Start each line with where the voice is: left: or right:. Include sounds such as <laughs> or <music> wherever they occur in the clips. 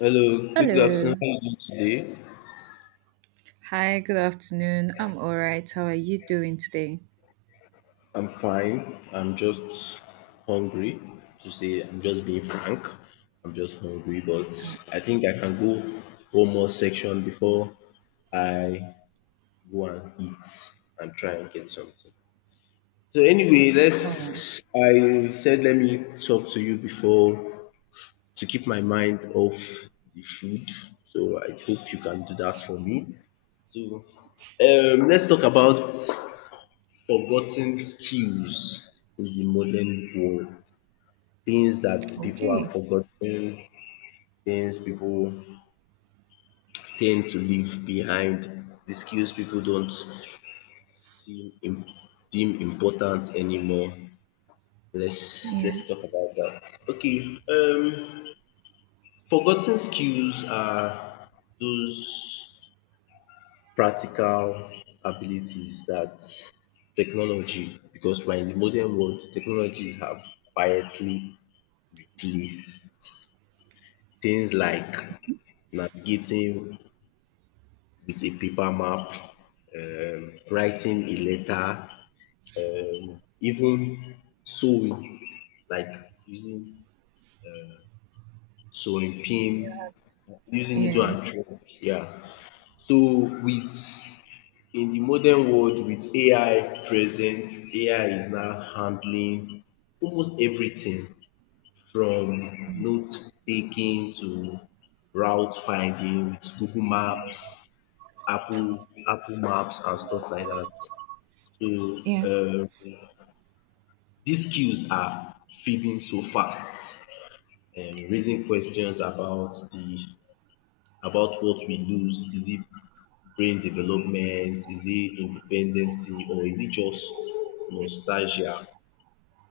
left: Hello, good afternoon.
right: Hello.
left: How are you today?
right: Hi, good afternoon. I'm all right. How are you doing today?
left: I'm fine. I'm just hungry. To say, I'm just being frank. I'm just hungry, but
right: Oh,
left: I think I can go one more section before I go and eat and try and get something. So anyway,
right: all right.
left: let's. I said let me talk to you before to keep my mind off the food. So I hope you can do that for me. So let's talk about forgotten skills in the modern world. Things that people have
right: Okay.
left: forgotten, things people tend to leave behind, the skills people don't seem im deem important anymore. Let's
right: Yeah.
left: let's talk about that. Okay, um forgotten skills are those practical abilities that technology because we are in the modern world, technologies have quietly replace things like navigating with a paper map, writing a letter, even sewing, like using sewing pin, using needle
right: Yeah.
left: and thread. Yeah. So with in the modern world with AI present, AI is now handling almost everything from note taking to route finding with Google Maps, Apple Maps and stuff like that. So
right: Yeah.
left: um these skills are fading so fast and raising questions about the about what we lose. Is it brain development? Is it independency or is it just nostalgia?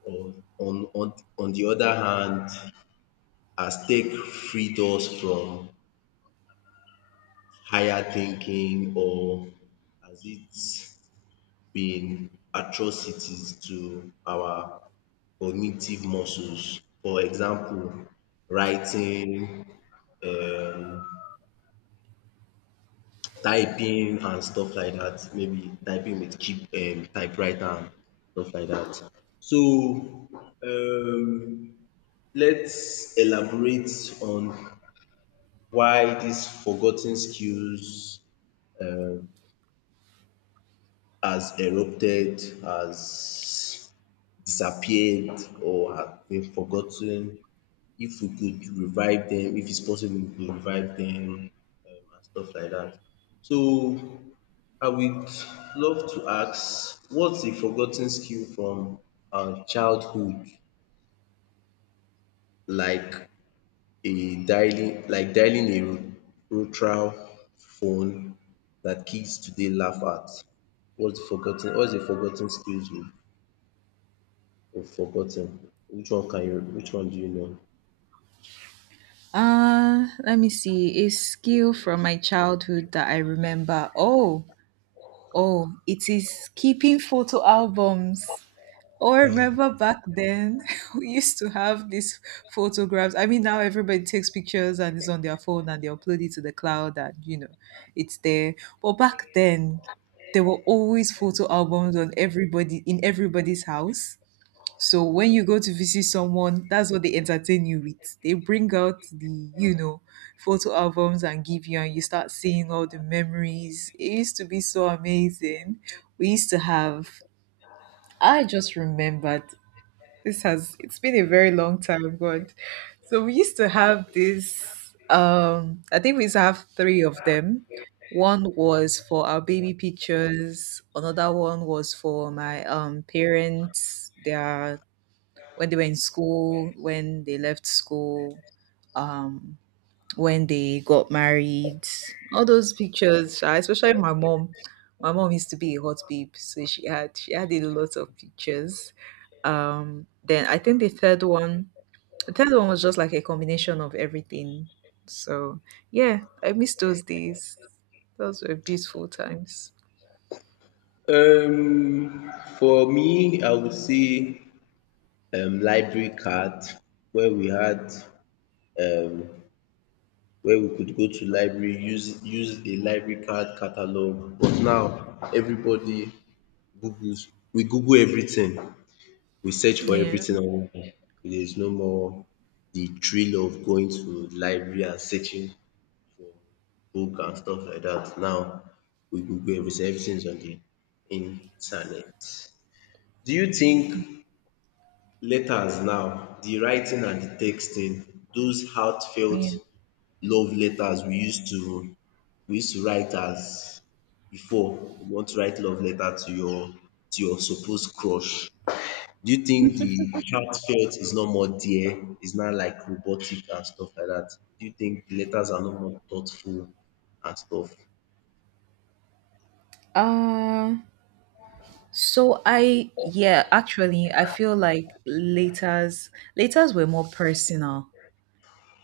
left: Or on the other hand, as tech freed us from higher thinking or has it been atrocities to our cognitive muscles? For example, writing, um typing and stuff like that, maybe typing with cheap typewriter and stuff like that. So um let's elaborate on why these forgotten skills um has erupted, has disappeared, or have been forgotten. If we could revive them, if it's possible, we could revive them, and stuff like that. So I would love to ask, what's a forgotten skill from our childhood, like a dialing, like dialing a rotary phone that kids today laugh at? What's the forgotten? What's the forgotten skills we you've forgotten. Which one can you which one do you know?
right: Let me see. A skill from my childhood that I remember. Oh, oh, it is keeping photo albums. Oh, I remember back then <laughs> we used to have these photographs. I mean, now everybody takes pictures and it's on their phone and they upload it to the cloud and it's there. But back then, there were always photo albums on everybody in everybody's house. So when you go to visit someone, that's what they entertain you with. They bring out the photo albums and give you, and you start seeing all the memories. It used to be so amazing. We used to have I just remembered. This has it's been a very long time, God. So we used to have this I think we used to have three of them. One was for our baby pictures, another one was for my parents, their when they were in school, when they left school, um when they got married. All those pictures, sha, especially my mom. My mom used to be a hot babe, so she had a lot of pictures. Then I think the third one was just like a combination of everything. So yeah, I miss those days. Those were beautiful times.
left: Um, for me, I would say library card, where we had um, where we could go to library, use the library card catalog. But now everybody Googles. We Google everything. We search for
right: Yeah,
left: everything online. There is no more the thrill of going to library and searching for book and stuff like that. Now we Google everything, everything's on the internet. Do you think letters now, the writing and the texting, those heartfelt
right: yeah.
left: love letters we used to write as before you want to write love letter to your supposed crush, do you think the heartfelt is not more dear, is not like robotic and stuff like that, do you think the letters are not more thoughtful and stuff?
right: Uh, so I Yeah, actually, I feel like letters were more personal.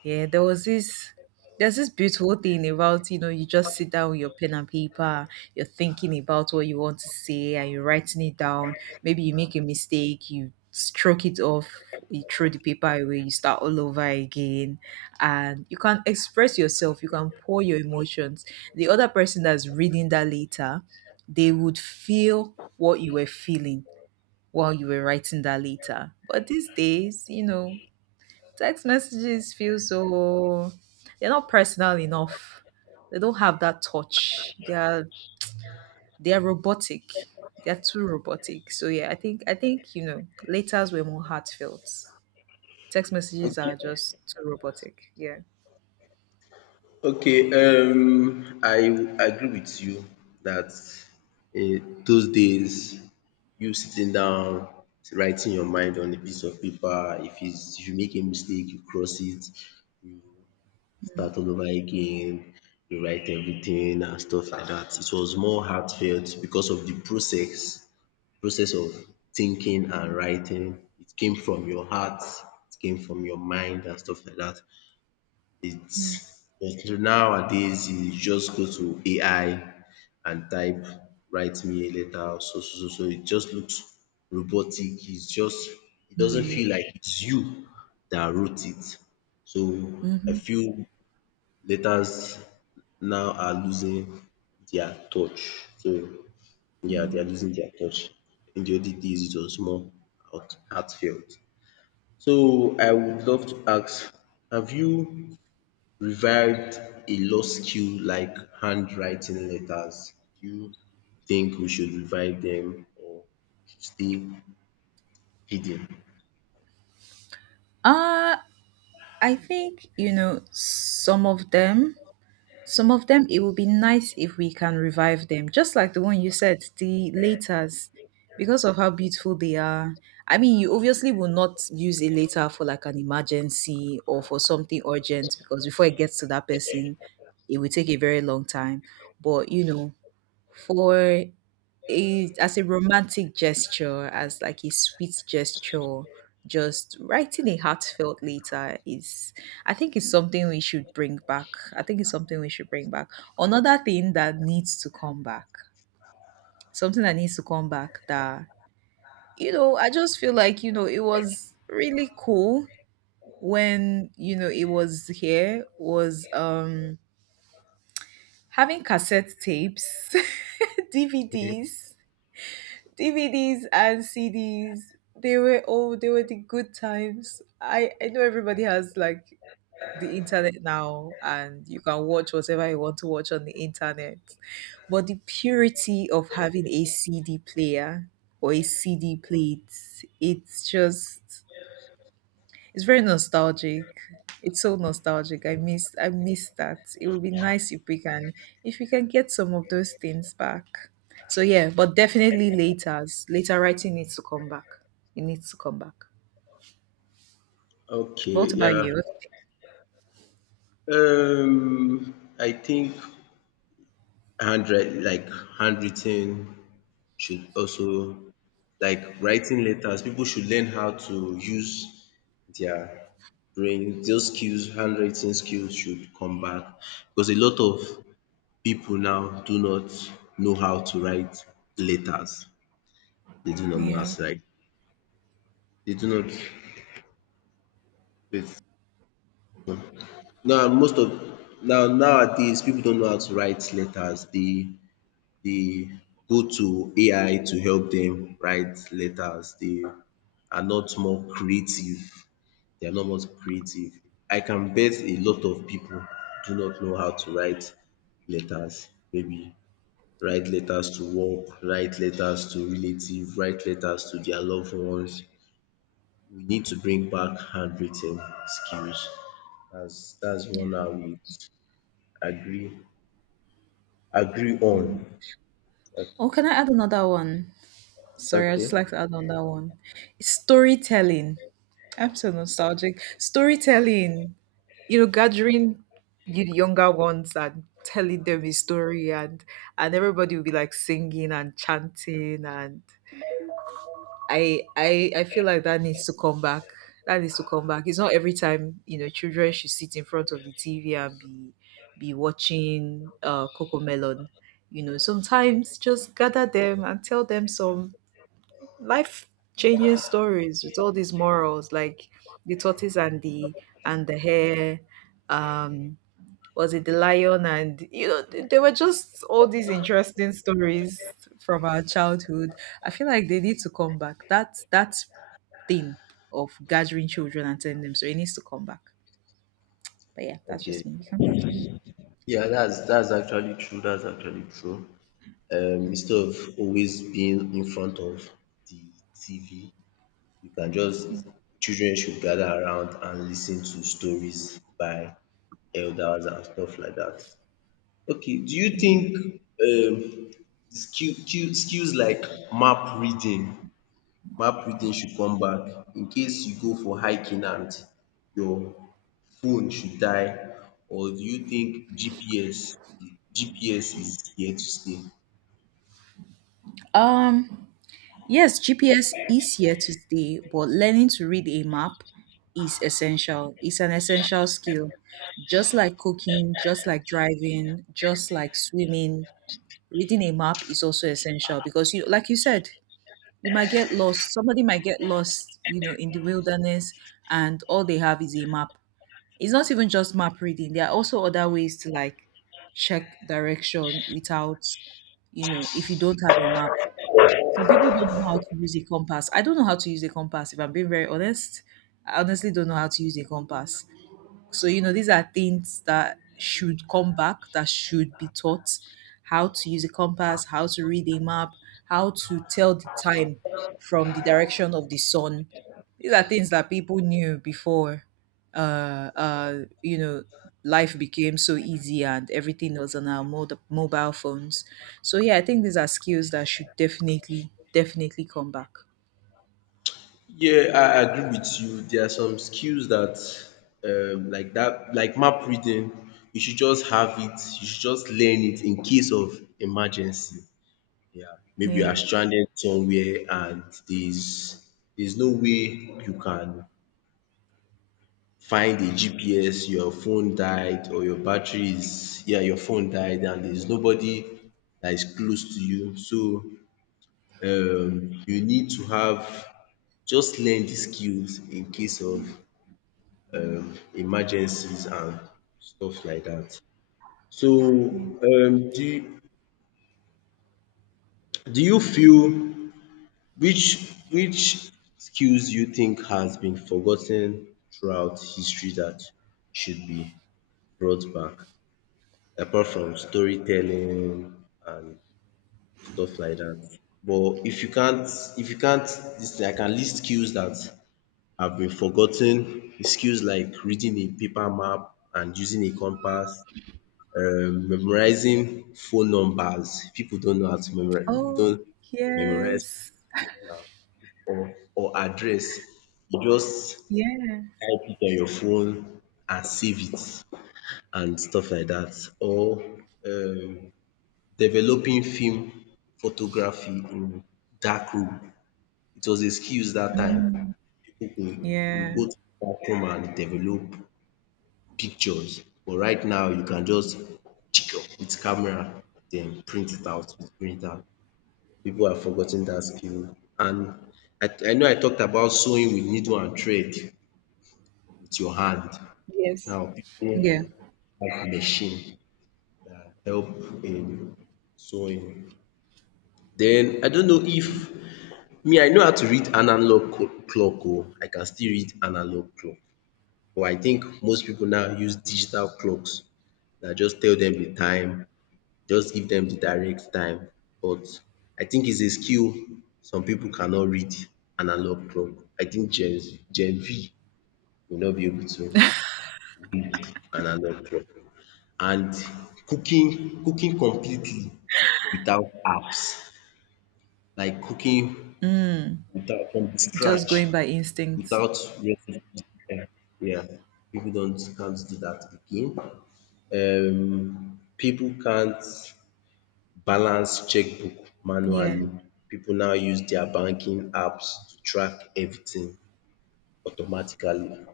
right: Yeah, there's this beautiful thing about, you just sit down with your pen and paper, you're thinking about what you want to say and you're writing it down. Maybe you make a mistake, you stroke it off, you throw the paper away, you start all over again. And you can express yourself, you can pour your emotions. The other person that's reading that later, they would feel what you were feeling while you were writing that later. But these days, text messages feel so. They're not personal enough. They don't have that touch. They are robotic. They are too robotic. So yeah, I think letters were more heartfelt. Text messages are just too robotic. Yeah.
left: Okay, I agree with you that those days you sitting down writing your mind on a piece of paper if is if you make a mistake you cross it, you start all over again, you write everything and stuff like that. It was more heartfelt because of the process of thinking and writing. It came from your heart, it came from your mind and stuff like that. It's like nowadays you just go to AI and type write me a letter so so so so it just looks robotic, it's just it doesn't feel like it's you that wrote it. So I feel letters now are losing their touch. So yeah, they are losing their touch. In the olden days it was more heartfelt. So I would love to ask, have you revived a lost skill like handwriting letters? Do you think we should revive them or we should stay hidden?
right: Uh I think some of them. Some of them, it would be nice if we can revive them, just like the one you said, the laters, because of how beautiful they are. I mean, you obviously will not use a later for like an emergency or for something urgent because before it gets to that person, it will take a very long time. But you know, for a as a romantic gesture, as like a sweet gesture, just writing a heartfelt letter is I think it's something we should bring back. I think it's something we should bring back. Another thing that needs to come back. Something that needs to come back, that I just feel like, it was really cool when, you know, it was here was having cassette tapes, <laughs> DVDs DVDs and CDs, they were the good times. I know everybody has like the internet now and you can watch whatever you want to watch on the internet. But the purity of having a CD player or a CD plate, it's just, it's very nostalgic. It's so nostalgic. I miss that. It would be nice if we can get some of those things back. So yeah, but definitely later. Later writing needs to come back. It needs to come back. What
left: Okay,
right: about
left: yeah.
right: you? What do you think?
left: I think handwrite like handwritten should also, like writing letters. People should learn how to use their brain. Those skills, handwriting skills, should come back because a lot of people now do not know how to write letters. They do not know how
right: Yeah.
left: to write. They do not wait. Now most of Now nowadays people don't know how to write letters. They go to AI to help dem write letters. They are not more creative. They are not more creative. I can bet a lot of people do not know how to write letters. Maybe write letters to work, write letters to relatives, write letters to their loved ones. We need to bring back handwritten skills. That's one I would agree agree
right: Yeah.
left: on.
right: Oh, can I add another one? Sorry, I just
left: Okay.
right: like to add on that one. It's storytelling. I'm so nostalgic. Storytelling, gathering you the younger ones and telling them a story, and everybody will be like singing and chanting, and I feel like that needs to come back. That needs to come back. It's not every time, children should sit in front of the TV and be watching Coco Melon. Sometimes just gather them and tell them some life changing stories with all these morals, like the tortoise and the hare, um was it the lion? And they were just all these interesting stories from our childhood. I feel like they need to come back, that thing of gathering children and telling them. So it needs to come back. But yeah, that's just
left: Okay.
right: me. You can continue.
left: Yeah, that's actually true. That's actually true. Instead of always being in front of the TV, you can just children should gather around and listen to stories by elders and stuff like that. Okay, do you think
right: Yeah.
left: um skills like map reading map reading should come back in case you go for hiking and your phone should die, or do you think GPS is here to stay?
right: um Yes, GPS is here to stay, but learning to read a map is essential. It's an essential skill. Just like cooking, just like driving, just like swimming, reading a map is also essential because, you like you said, you might get lost. Somebody might get lost, in the wilderness, and all they have is a map. It's not even just map reading. There are also other ways to, like, check direction without, if you don't have a map. Some people don't know how to use a compass. I don't know how to use a compass, if I'm being very honest. I honestly don't know how to use a compass. So, these are things that should come back, that should be taught: how to use a compass, how to read a map, how to tell the time from the direction of the sun. These are things that people knew before, uh, uh, you know, life became so easy and everything was on our mobile phones. So yeah, I think these are skills that should definitely, definitely come back.
left: Yeah, I agree with you. There are some skills that like that like map reading, you should just have it, you should just learn it in case of emergency. Yeah, maybe you are
right: Yeah.
left: stranded somewhere and there's there's no way you can find a GPS, your phone died or your battery is yeah, your phone died and there's nobody that is close to you. So you need to have just learn the skills in case of emergencies and stuff like that. So um do do you feel which skills do you think has been forgotten throughout history that should be brought back apart from storytelling and stuff like that? But if you can't this thing I can list skills that have been forgotten, skills like reading a paper map and using a compass, memorizing phone numbers. People don't know how to memorize people
right: Oh,
left: don't memorize
right: yes.
left: or address. You just
right: Yeah.
left: type it on your phone and save it and stuff like that. Or um developing film photography in dark room. It was a skills that time. Pipu would
right: Yeah.
left: go to dark room and develop pictures but right now you can just check up with camera then print it out with printer. People have forgot that skill. And I know I talked about sewing with needle and thread with your hand. Now people
right: Yeah.
left: have machine that help in sewing. Then I don't know if, me I know how to read clock. Oh, I can still read analog clock but I think most people now use digital clocks that just tell them the time, just give them the direct time but I think it's a skill some people cannot read analog clock. I think gen V will not be able to. And another drug. And cooking completely without apps, like cooking without from
right: Just
left: scratch
right: going by instinct.
left: without re- yeah, people don't can't do that again. People can't balance checkbook
right: Yeah,
left: manually. People now use their banking apps to track everything automatically.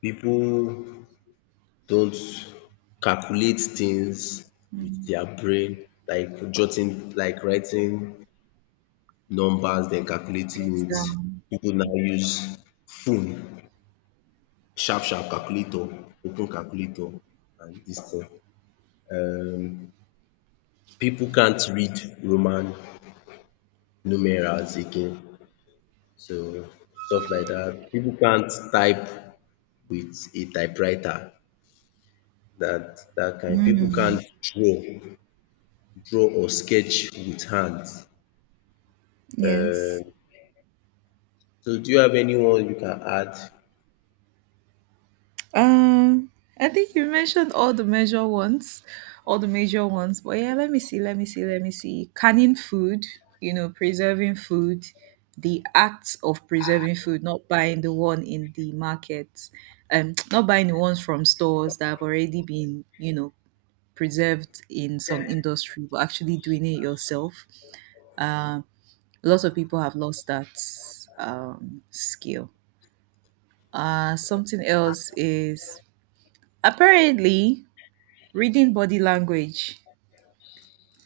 left: People don't calculate things with their brain like jotting like writing numbers then
right: things
left: calculating it.
right: down.
left: People now use phone sharp calculator, open calculator and this thing. Um Pipu can't read Roman numerals again, so stuff like that. People can't type with a typewriter. That kind. People
right: Mm,
left: can't draw or sketch with hands.
right: yes.
left: Um so do you have anyone you can add?
right: Um, I think you mentioned all the major ones, all the major ones. But yeah, let me see, let me see, let me see. Canning food, preserving food, the act of preserving food, not buying the one in the market, <tsk> not buying the ones from stores that have already been, preserved in some industry, but actually doing it yourself. Um, Lots of people have lost that skill. Something else is apparently reading body language.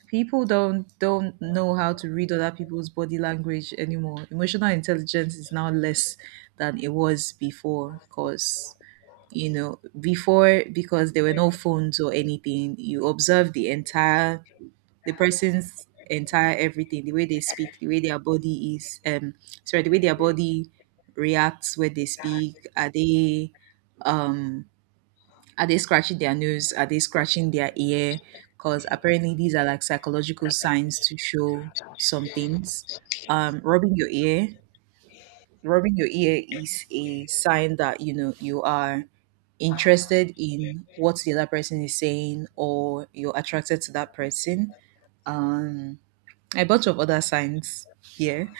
right: People don't know how to read other people's body language anymore. Emotional intelligence is now less than it was before, cause you know before because there were no phones or anything. You observe the person's entire everything, the way they speak, the way their body is, sorry, the way their body reacts when they speak. Um are they scratching their nose? Are they scratching their ear? Because apparently these are like psychological signs to show some things. Um, rubbing your ear, rubbing your ear is a sign that you are interested in what the other person is saying, or you're attracted to that person. Um, a bunch of other signs here.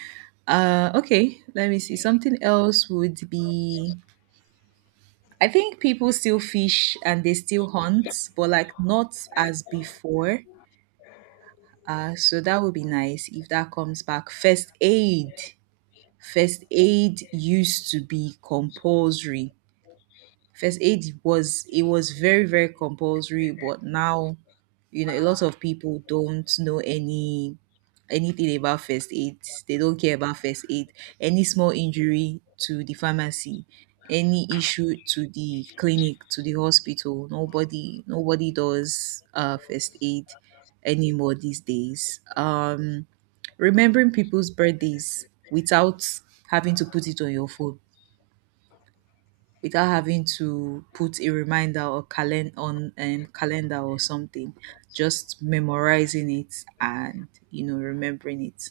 right: Okay, let me see. Something else would be, I think, people still fish and they still hunt, but like not as before. So that would be nice if that comes back. First aid. First aid used to be compulsory. First aid was very, very compulsory, but now a lot of people don't know anything about first aid. They don't care about first aid. Any small injury, to the pharmacy. Any issue, to the clinic, to the hospital. Nobody does first aid anymore these days. Remembering people's birthdays without having to put it on your phone, without having to put a reminder, or on calendar or something, just memorizing it and remembering it.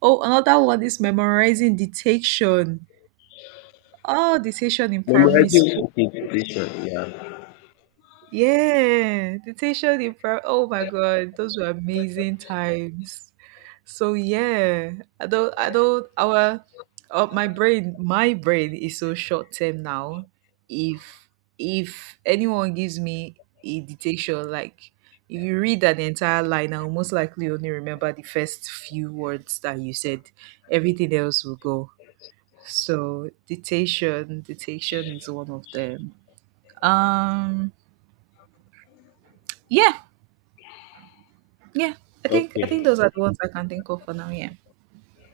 right: Oh, another one is memorizing dictation. Oh, dictation in primary
left: Memorizing
right: school.
left: dictation, yeah.
right: Yeah, dictation in primary. Oh my god, those were amazing times. So yeah, I don't our my brain is so short term now. If if anyone gives me a dictation, like if you read that entire line, I'll most likely only remember the first few words that you said. Everything else will go. So dictation is one of them. Um yeah, yeah. I think
left: Okay.
right: those are the ones I can think of for now, yeah.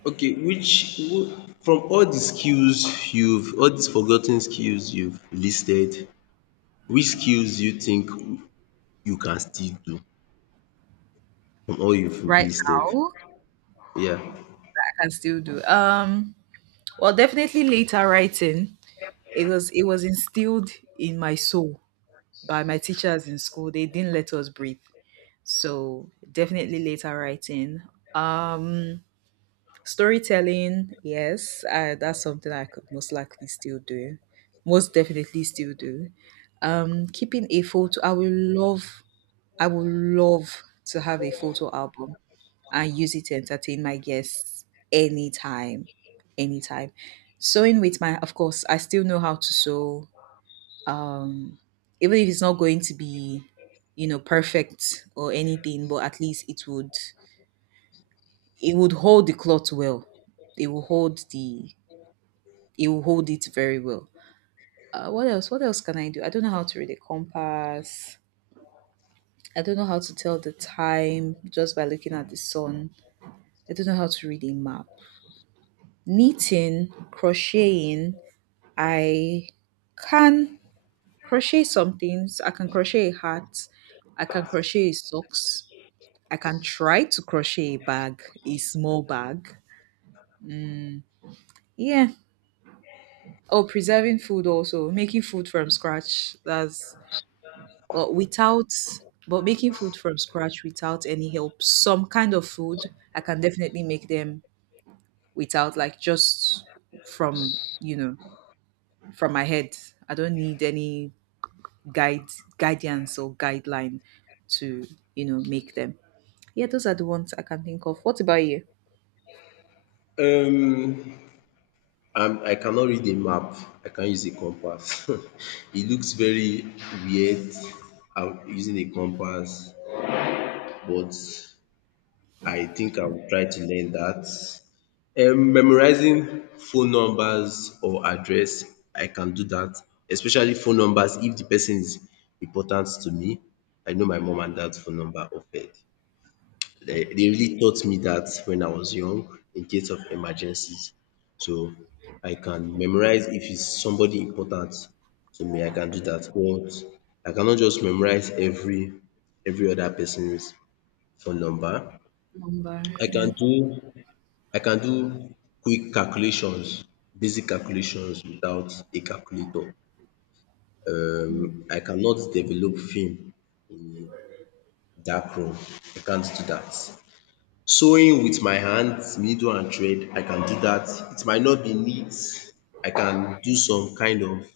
left: Okay, from all these forgotten skills you've listed, which skills do you think you can still do from all you've
right: Right
left: listed?
right: now
left: Yeah.
right: I can still do. Well, definitely later writing. It was instilled in my soul by my teachers in school. They didn't let us breathe. So definitely later writing. Um storytelling, yes, that's something I could most likely still do. Most definitely still do. Keeping a photo. I would love to have a photo album. I use it to entertain my guests anytime, anytime. Sewing with of course, I still know how to sew. Um, even if it's not going to be, perfect or anything, but at least it would hold the cloth well. It will hold it very well. What else? What else can I do? I don't know how to read a compass. I don't know how to tell the time just by looking at the sun. I don't know how to read a map. Knitting, crocheting, I can crochet some things. I can crochet a hat. I can crochet socks. I can try to crochet a bag, a small bag. Yeah. Oh, preserving food also, making food from scratch. That's but without but making food from scratch without any help. Some kind of food I can definitely make them without, like, just from you know from my head. I don't need any guide guidance or guideline to make them. Yeah, those are the ones I can think of. What about you?
left: Um I cannot read a map. I can use a compass. <laughs> It looks very weird I'm using a compass, but I think I will try to learn that. Memorizing phone numbers or address, I can do that, especially phone numbers if the person is important to me. I know my mom and dad's phone number off head. They really taught me that when I was young in case of emergencies. So I can memorize if it's somebody important to me, I can do that. But I cannot just memorize every other person's phone number.
right: Number.
left: I can
right: Yeah.
left: do I can do quick calculations, basic calculations without a calculator. I cannot develop film in dark room. I can't do that. Sewing with my hands, needle and thread, I can do that. It might not be neat. I can do some kind of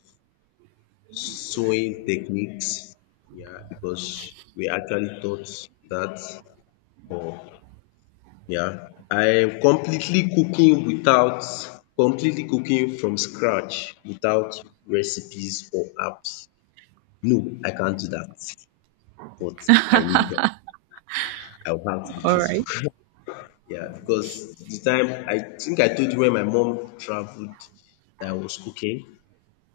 left: sewing techniques, yeah, because we actually taught that, but yeah, I am completely cooking without completely cooking from scratch without recipes or apps. No, I can't do that, but I need help. I will have to be
right: All
left: truthful.
right: right.
left: <laughs> Yeah, because the time I think I told you when my mom traveled that I was cooking.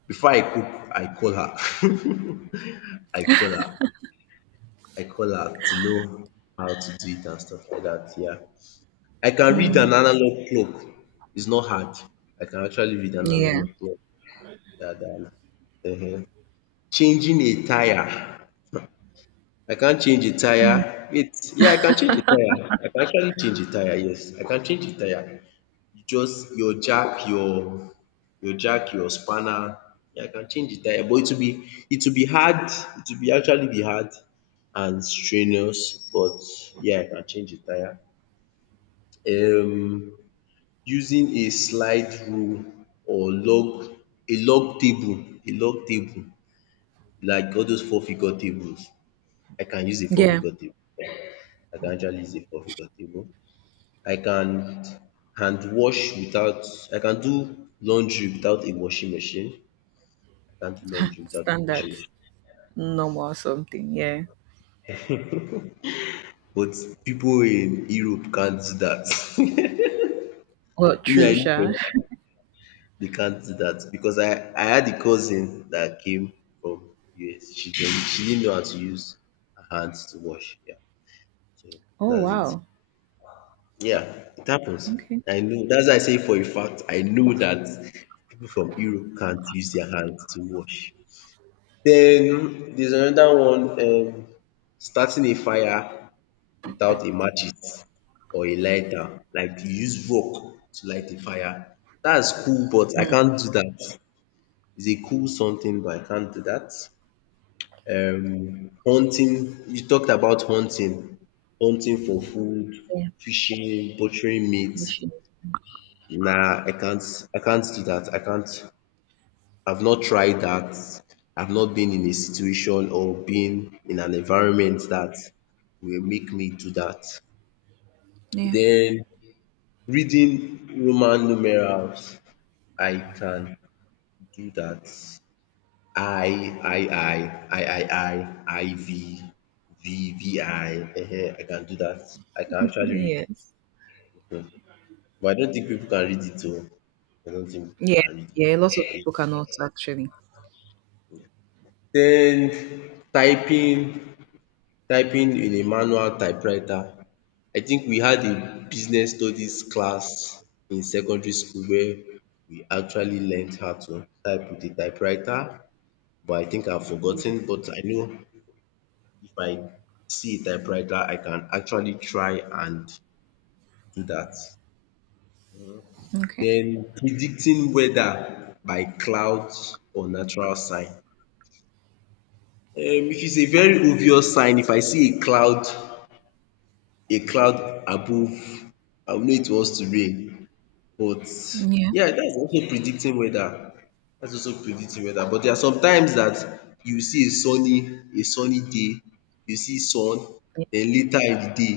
left: Before I cook, I call her. <laughs> I call her. I call her to know how to do it and stuff like that. Yeah. I can read
right: Mm.
left: an analog clock. It's not hard. I can actually read an
right: Yeah,
left: analog clock. Yeah, that um changing a tyre. I can't change a tyre. Wait, yeah, I can change a tyre. I can actually change a tyre, yes. I can change a tyre. You just your jack, your spanner. Yeah, I can change a tyre but it will be hard, it will be actually be hard and strenuous but yeah, I can change a tyre. Um Using a slide rule or log a log table like all those four figure tables. I can use a four
right: yeah.
left: figure table. I can actually use a four figure table. I can hand wash without I can do laundry without a washing machine. I can do laundry without a
right: Standard.
left: washing machine
right: Normal something. Yeah.
left: But people in Europe can't do that.
right: Well,
left: <laughs> Me I
right: true. Sure.
left: use they can't do that because I had a cousin that came from US. She didn't know how to use her hands to wash. Yeah. So
right: Oh,
left: that's it.
right: wow.
left: Yeah, it happens.
right: Okay.
left: I know that's why I say for a fact I know that people from Europe can't use their hands to wash. Then there's another one. Starting a fire without a matches or a lighter. Like you use rock to light a fire. That's cool but I can't do that. Is a cool something but I can't do that. Hunting, you talked about hunting, hunting for food,
right: Yeah.
left: fishing, butchering meat.
right: Machine.
left: Nah, I can't do that. I can't. I've not tried that. I've not been in a situation or been in an environment that will make me do that.
right: Yeah.
left: Then reading Roman numerals, I can do that. I, I, I, I, I, I, I, V, V, V, I. Ehen, I can do that. I can actually read
right: Yes.
left: it. Mhm. But I don't think people can read it too. I don't think people
right: Yeah,
left: can read
right: yeah. Lots of
left: it.
right: people cannot actually.
left: Then typing, typing in a manual typewriter. I think we had a business studies class in secondary school where we actually learned how to type with a typewriter. But I think I've forgotten, but I know if I see a typewriter, I can actually try and do that.
right: Okay.
left: Then predicting weather by clouds or natural sign. If it's a very obvious sign, if I see a cloud above, I will know it wants to rain. But
right: Yeah,
left: yeah, that's also predicting weather. That's also predicting weather. But there are some times that you see a sunny day, you see sun,
right: yeah.
left: then later in the day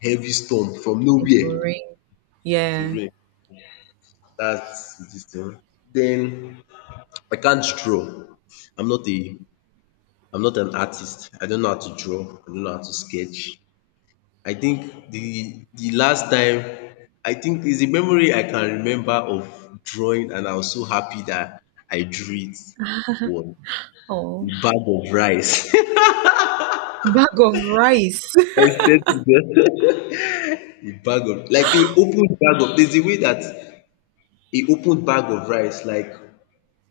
left: heavy storm from
right: It
left: nowhere,
right: will.
left: it will
right: Yeah.
left: rain. That's this thing. Then I can't draw. I'm not a I'm not an artist. I don't know how to draw. I don't know how to sketch. I think the last time, I think, is a memory I can remember of drawing and I was so happy that I drew. It was a
right: Oh,
left: bag of rice. <laughs>
right: bag of rice.
left: I said to God, <laughs> a bag of like a open bag of, there's a way that a open bag of rice, like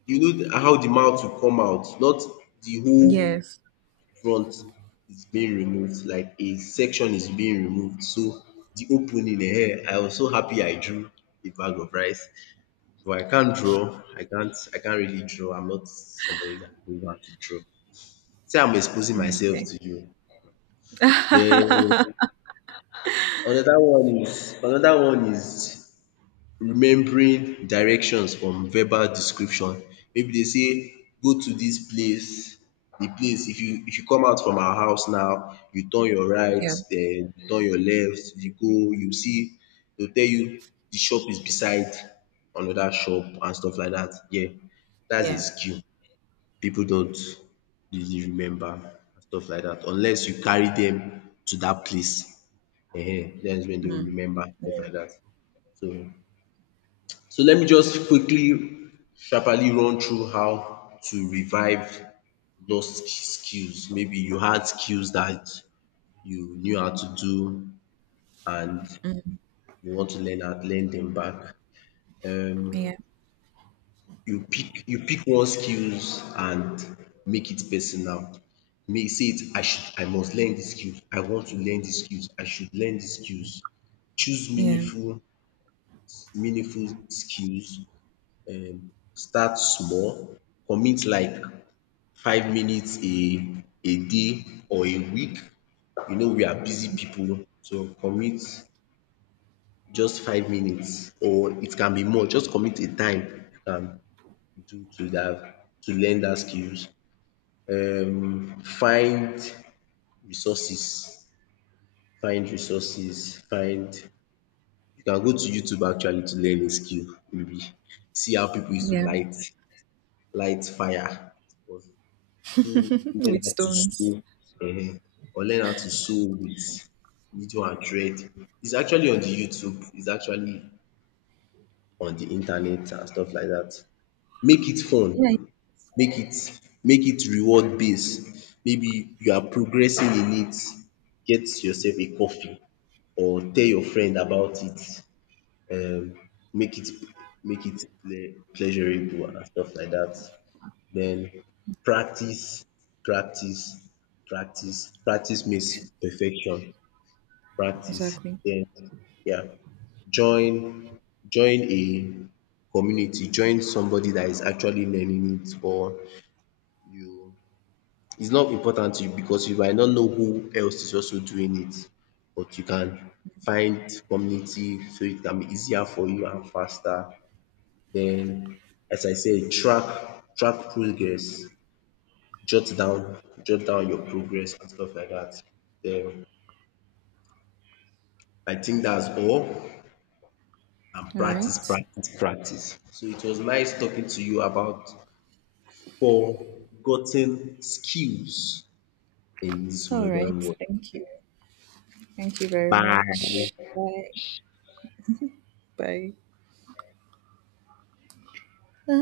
left: you know the how the mouth will come out, not the
right: <laughs>
left: whole
right: Yes.
left: front is being removed, like a section is being removed, so the opening, I was so happy I drew a bag of rice. But I can't draw. I can't really draw. I'm not somebody that knows how to draw. Say I'm exposing myself
right: Okay.
left: to you. Then
right: <laughs>
left: another one is remembering directions from verbal description. Maybe they say go to this place, the place, if you come out from our house now, you turn your right,
right: Yeah,
left: then you turn your left, you go, you see, they'll tell you the shop is beside another shop and stuff like that. Yeah, that's a
right: yeah,
left: skill. People don't really remember and stuff like that unless you carry them to that place. Ehen, that's when they will
right: mm,
left: remember stuff
right: yeah,
left: like that. So, so let me just quickly sharply run through how to revive lost sk- skills. Maybe you had skills that you knew how to do and you want to learn how learn them back. Um
right: yeah,
left: you pick one skills and make it personal. May say it I should I must learn this skills, I want to learn this skills, I should learn dis skills. Choose
right: yeah,
left: meaningful meaningful skills. Start small, commit like 5 minutes a day or a week. You know we are busy people, so commit just 5 minutes or it can be more, just commit a time you can do to dat to learn dat skills. Find resources, find you can go to YouTube actually to learn a skill maybe. See how people used to
right: yeah.
left: light light fire or do
right: <laughs>
left: learn
right: With
left: how to
right: stones.
left: sew um or learn how to sew with needle and thread. It's actually on the YouTube, it's actually on the internet and stuff like that. Make it
right: Yeah,
left: fun, make it reward based, maybe you are progressing in it, get yourself a coffee or tell your friend about it, um make it make it pleasurable and stuff like that. Then practice, practice, practice, practice
right: it-
left: means perfection, practice,
right: exactly.
left: then yeah, join join a community, join somebody that is actually learning it, or you it's not important to you because you might not know who else is also doing it, but you can find community so it can be easier for you and faster. Then as I said, track progress, jot down jot down your progress and stuff like that. Then I think that's all and
right: All
left: practice,
right: right.
left: practice, practice. So it was nice talking to you about forgotten skills in this
right: All right.
left: modern world.
right: Thank you. Thank you very much.
left: Bye.
right: Bye. Bye. Bye.